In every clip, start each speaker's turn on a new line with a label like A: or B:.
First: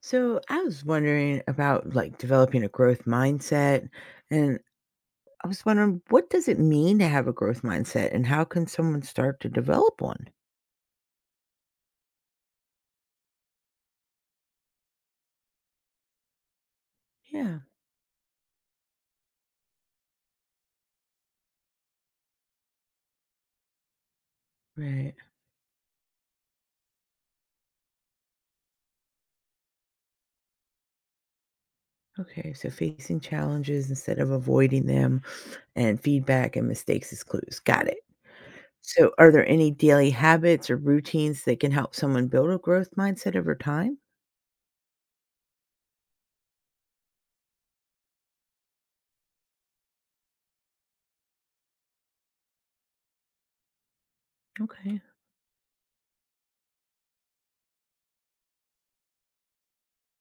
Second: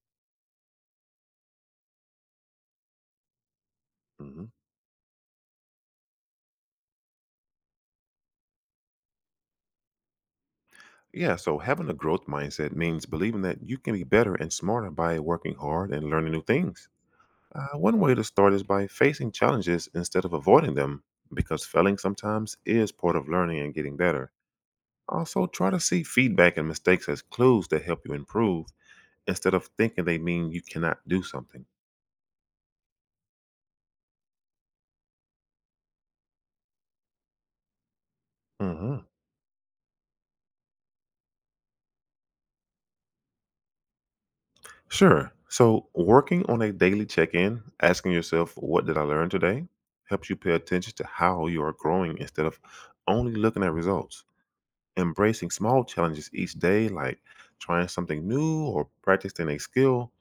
A: So I was wondering about developing a growth mindset,
B: Mhm.
A: and I was wondering, what does it mean to have a growth mindset and how can someone start to develop one?
B: Yeah, so having a growth mindset means believing that you can be better and smarter by working hard and learning new things.
A: Yeah,
B: One way to start is by facing challenges instead of avoiding them, because failing sometimes is part of learning and getting better.
A: right.
B: Also, try to see feedback and mistakes as clues that help you improve instead of thinking they mean you cannot do something.
A: Okay, so facing challenges instead of avoiding them, and feedback and mistakes as clues. Got it.
B: Mhm.
A: So are there any daily habits or routines that can help someone build a growth mindset over time?
B: Sure. So, working on a daily check in, asking yourself, "What did I learn today?" helps you pay attention to how you are growing instead of only looking at results.
A: Okay.
B: Embracing small challenges each day, like trying something new or practicing a skill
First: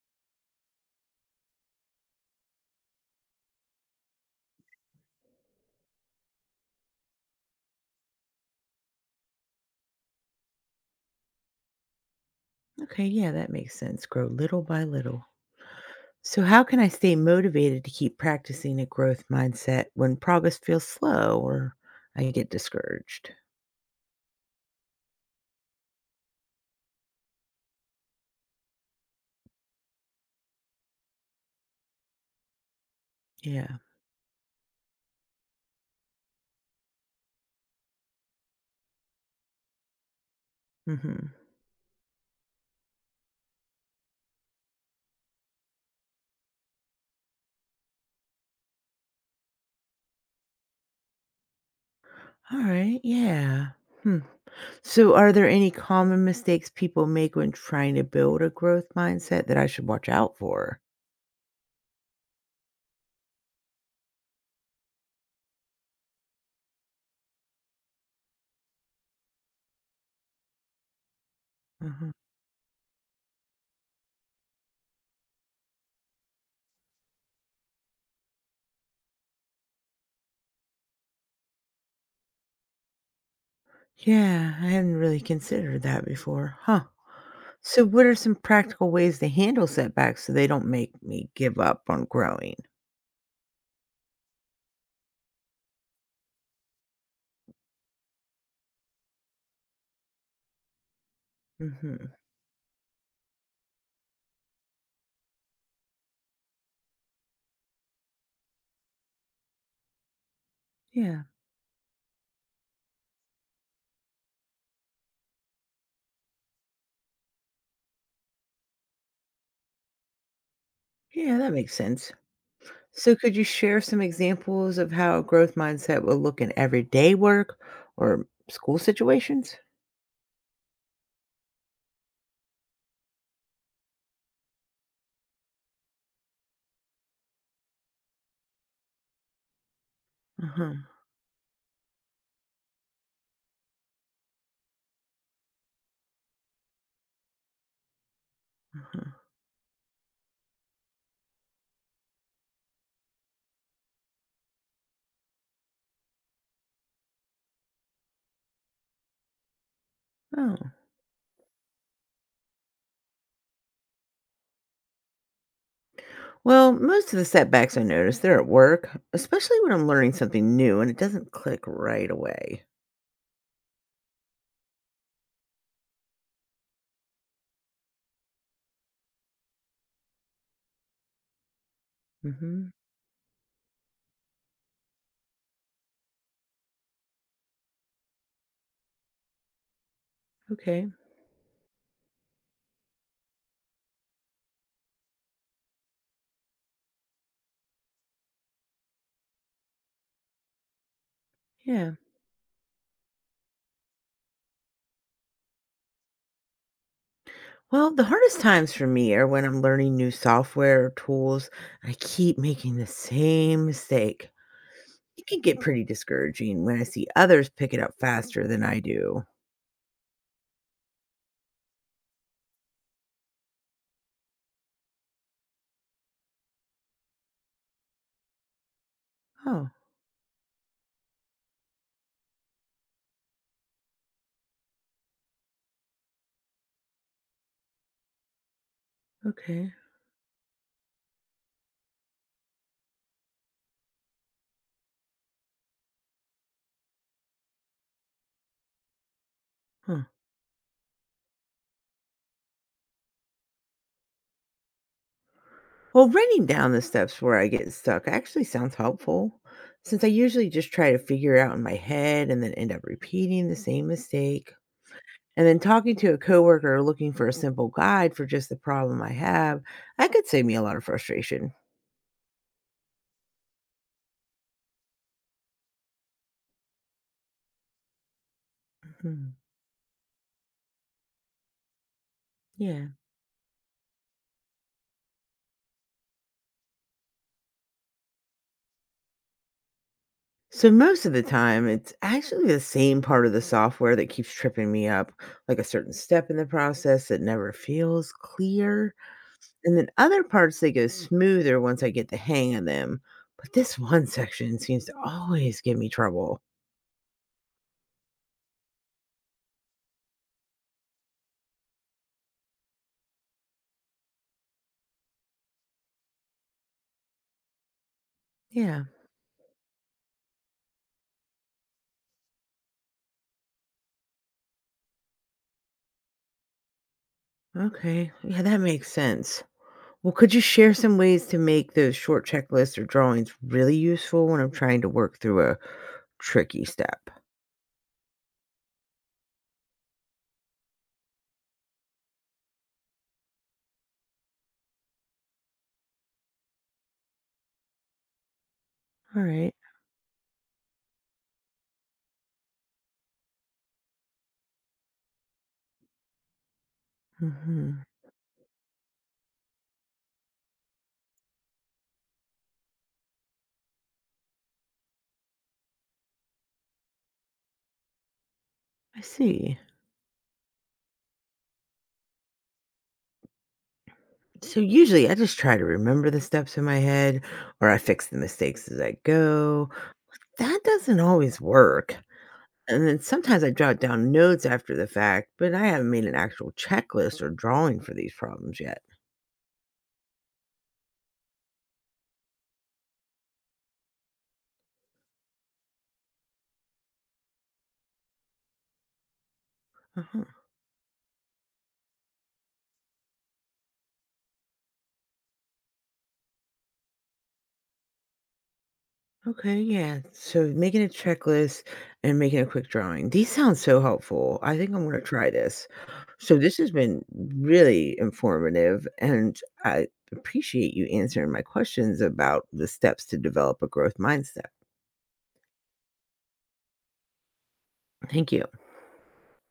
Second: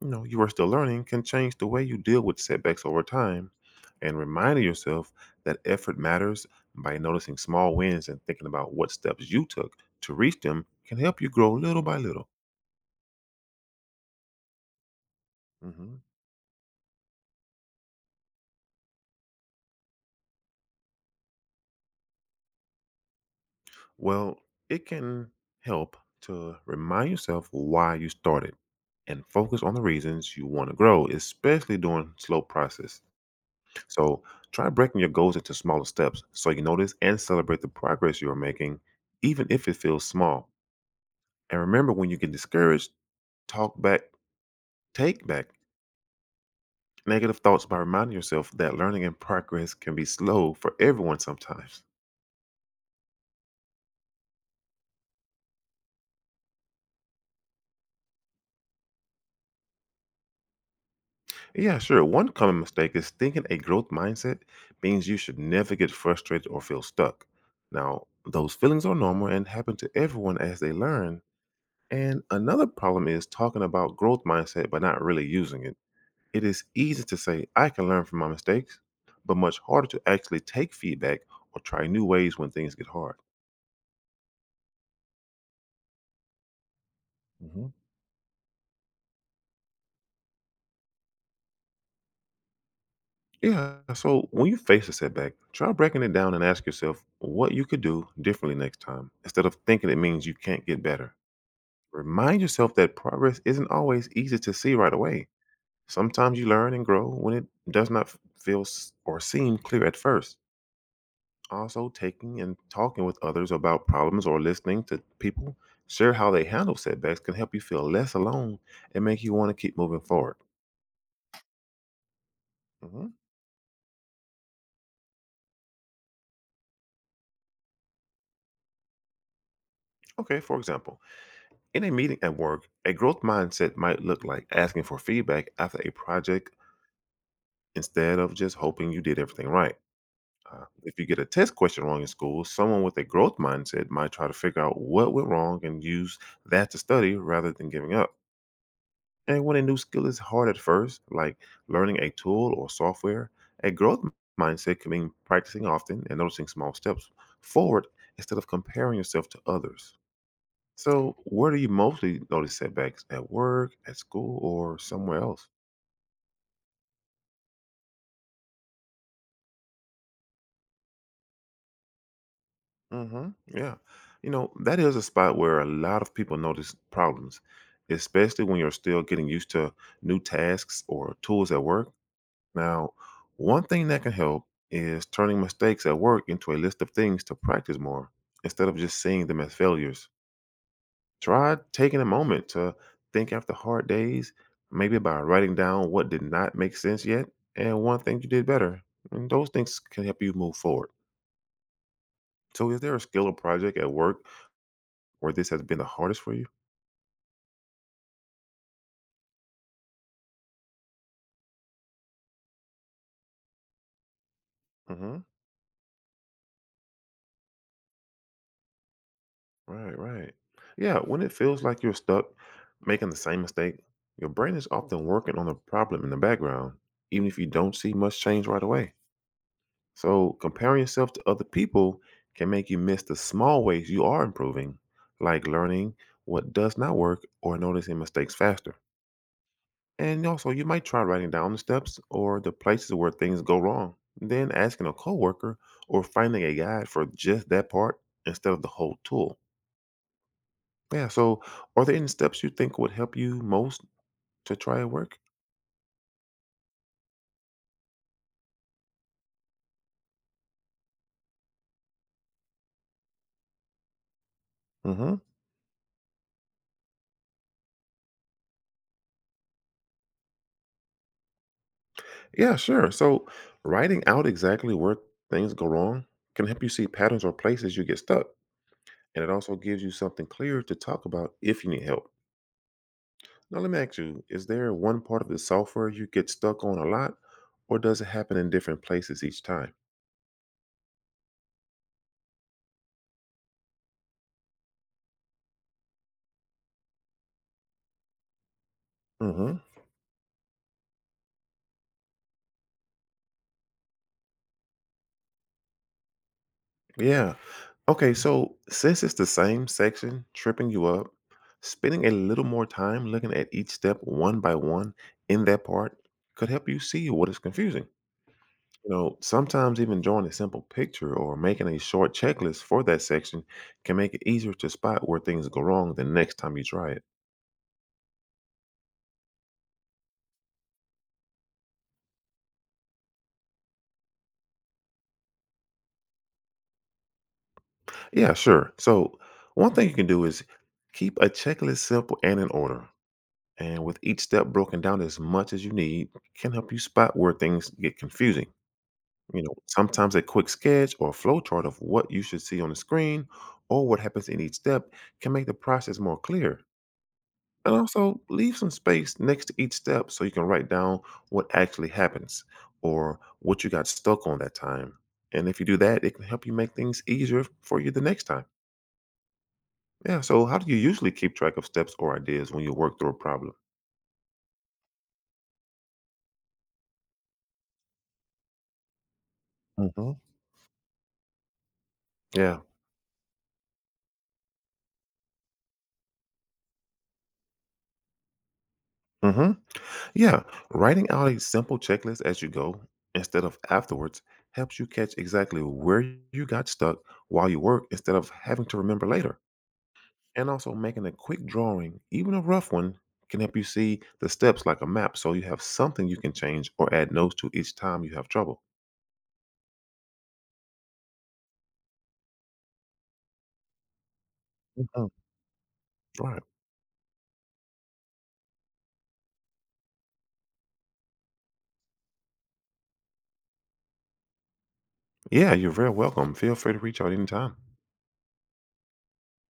B: you know you are still learning, can change the way you deal with setbacks over time. And reminding yourself that effort matters by noticing small wins and thinking about what steps you took to reach them can help you grow little by little.
A: Okay, yeah, that makes sense. Grow little by little.
B: Mhm.
A: So, how can I stay motivated to keep practicing a growth mindset when progress feels slow or I get discouraged?
B: Well, it can help to remind yourself why you started and focus on the reasons you want to grow, especially during slow process.
A: Yeah.
B: So try breaking your goals into smaller steps so you notice and celebrate the progress you are making, even if it feels small.
A: Hmm.
B: And remember when you get discouraged, talk back, take back negative thoughts by reminding yourself that learning and progress can be slow for everyone sometimes.
A: All right. Yeah. Hmm. So, are there any common mistakes people make when trying to build a growth mindset that I should watch out for?
B: Yeah, sure. One common mistake is thinking a growth mindset means you should never get frustrated or feel stuck. Now, those feelings are normal and happen to everyone as they learn.
A: Mhm.
B: And another problem is talking about growth mindset but not really using it. It is easy to say, "I can learn from my mistakes," but much harder to actually take feedback or try new ways when things get hard.
A: Yeah, I hadn't really considered that before. Huh.
B: Mhm.
A: So, what are some practical ways to handle setbacks so they don't make me give up on growing?
B: Yeah, so when you face a setback, try breaking it down and ask yourself what you could do differently next time instead of thinking it means you can't get better.
A: Hmm.
B: Remind yourself that progress isn't always easy to see right away. Sometimes you learn and grow when it does not feel s- or seem clear at first.
A: Yeah.
B: Also, taking and talking with others about problems or listening to people share how they handle setbacks can help you feel less alone and make you want to keep moving forward.
A: Yeah, that makes sense.
B: Mhm.
A: So, could you share some examples of how a growth mindset will look in everyday work or school situations?
B: Okay, for example, in a meeting at work, a growth mindset might look like asking for feedback after a project instead of just hoping you did everything right.
A: Uh-huh,
B: If you get a test question wrong in school, someone with a growth mindset might try to figure out what went wrong and use that to study rather than giving up.
A: uh-huh.
B: And when a new skill is hard at first, like learning a tool or software, a mindset can mean practicing often and noticing small steps forward instead of comparing yourself to others.
A: Oh,
B: So, where do you mostly notice setbacks at work, at school, or somewhere else?
A: well, most of the setbacks I notice, they're at work, especially when I'm learning something new and it doesn't click right away.
B: Mm-hmm. Yeah. You know, that is a spot where a lot of people notice problems, especially when you're still getting used to new tasks or tools at work.
A: Hmm.
B: Now, one thing that can help is turning mistakes at work into a list of things to practice more instead of just seeing them as failures.
A: Okay,
B: Try taking a moment to think after hard days, maybe by writing down what did not make sense yet and one thing you did better. And those things can help you move forward.
A: yeah.
B: So, is there a skill or project at work or this has been the hardest for you?
A: Well, the hardest times for me are when I'm learning new software or tools. I keep making the same mistake.
B: Mhm.
A: It can get pretty discouraging when I see others pick it up faster than I do.
B: Right, right. Yeah, when it feels like you're stuck making the same mistake, your brain is often working on a problem in the background, even if you don't see much change right away.
A: Oh,
B: So, comparing yourself to other people can make you miss the small ways you are improving, like learning what does not work or noticing mistakes faster.
A: okay.
B: And also, you might try writing down the steps or the places where things go wrong, then asking a coworker or finding a guide for just that part instead of the whole tool. Yeah, so are there any steps you think would help you most to try at work?
A: Well, writing down the steps where I get stuck actually sounds helpful, since I usually just try to figure it out in my head and then end up repeating the same mistake.
B: Hmm.
A: And then talking to a coworker or looking for a simple guide for just the problem I have, that could save me a lot of frustration.
B: Yeah, sure. So writing out exactly where things go wrong can help you see patterns or places you get stuck. And it
A: Mhm.
B: also gives you something clear to talk about if you need help.
A: Yeah.
B: Now, let me ask you, is there one part of the software you get stuck on a lot, or does it happen in different places each time?
A: So most of the time, it's actually the same part of the software that keeps tripping me up, like a certain step in the process that never feels clear.
B: Hmm.
A: And then other parts, they go smoother once I get the hang of them. But this one section seems to always give me trouble.
B: Yeah. Okay, so since it's the same section tripping you up, spending a little more time looking at each step one by one in that part could help you see what is confusing.
A: Yeah.
B: You know, sometimes even drawing a simple picture or making a short checklist for that section can make it easier to spot where things go wrong the next time you try it.
A: Okay. Yeah, that makes sense. Well, could you share some ways to make those short checklists or drawings really useful when I'm trying to work through a tricky step?
B: Yeah, sure. So, one thing you can do is keep a checklist simple and in order. And with each step broken down as much as you need, can help you spot where things get confusing.
A: All
B: You
A: right.
B: know, sometimes a quick sketch or flow chart of what you should see on the screen or what happens in each step can make the process more clear. And
A: Mm-hmm.
B: also, leave some space next to each step so you can write down what actually happens or what you got stuck on that time. And if you do that, it can help you make things easier for you the next time.
A: I see.
B: Yeah. So, how do you usually keep track of steps or ideas when you work through a problem?
A: So usually I just try to remember the steps in my head or I fix the mistakes as I go.
B: Hmm.
A: That doesn't always work.
B: Yeah.
A: And then sometimes I jot down notes after the fact, but I haven't made an actual checklist or drawing for these problems yet.
B: Hmm. Yeah. Writing out a simple checklist as you go instead of afterwards helps you catch exactly where you got stuck while you work instead of having to remember later.
A: Uh-huh.
B: And also, making a quick drawing, even a rough one, can help you see the steps like a map so you have something you can change or add notes to each time you have trouble.
A: Okay, yeah. So making a checklist and making a quick drawing. These sound so helpful. I think I'm going to
B: Hmm.
A: try this. So
B: Right.
A: this has been really informative, and I appreciate you answering my questions about the steps to develop a growth mindset.
B: Yeah. You're very welcome. Feel free to reach out anytime.
A: Thank you.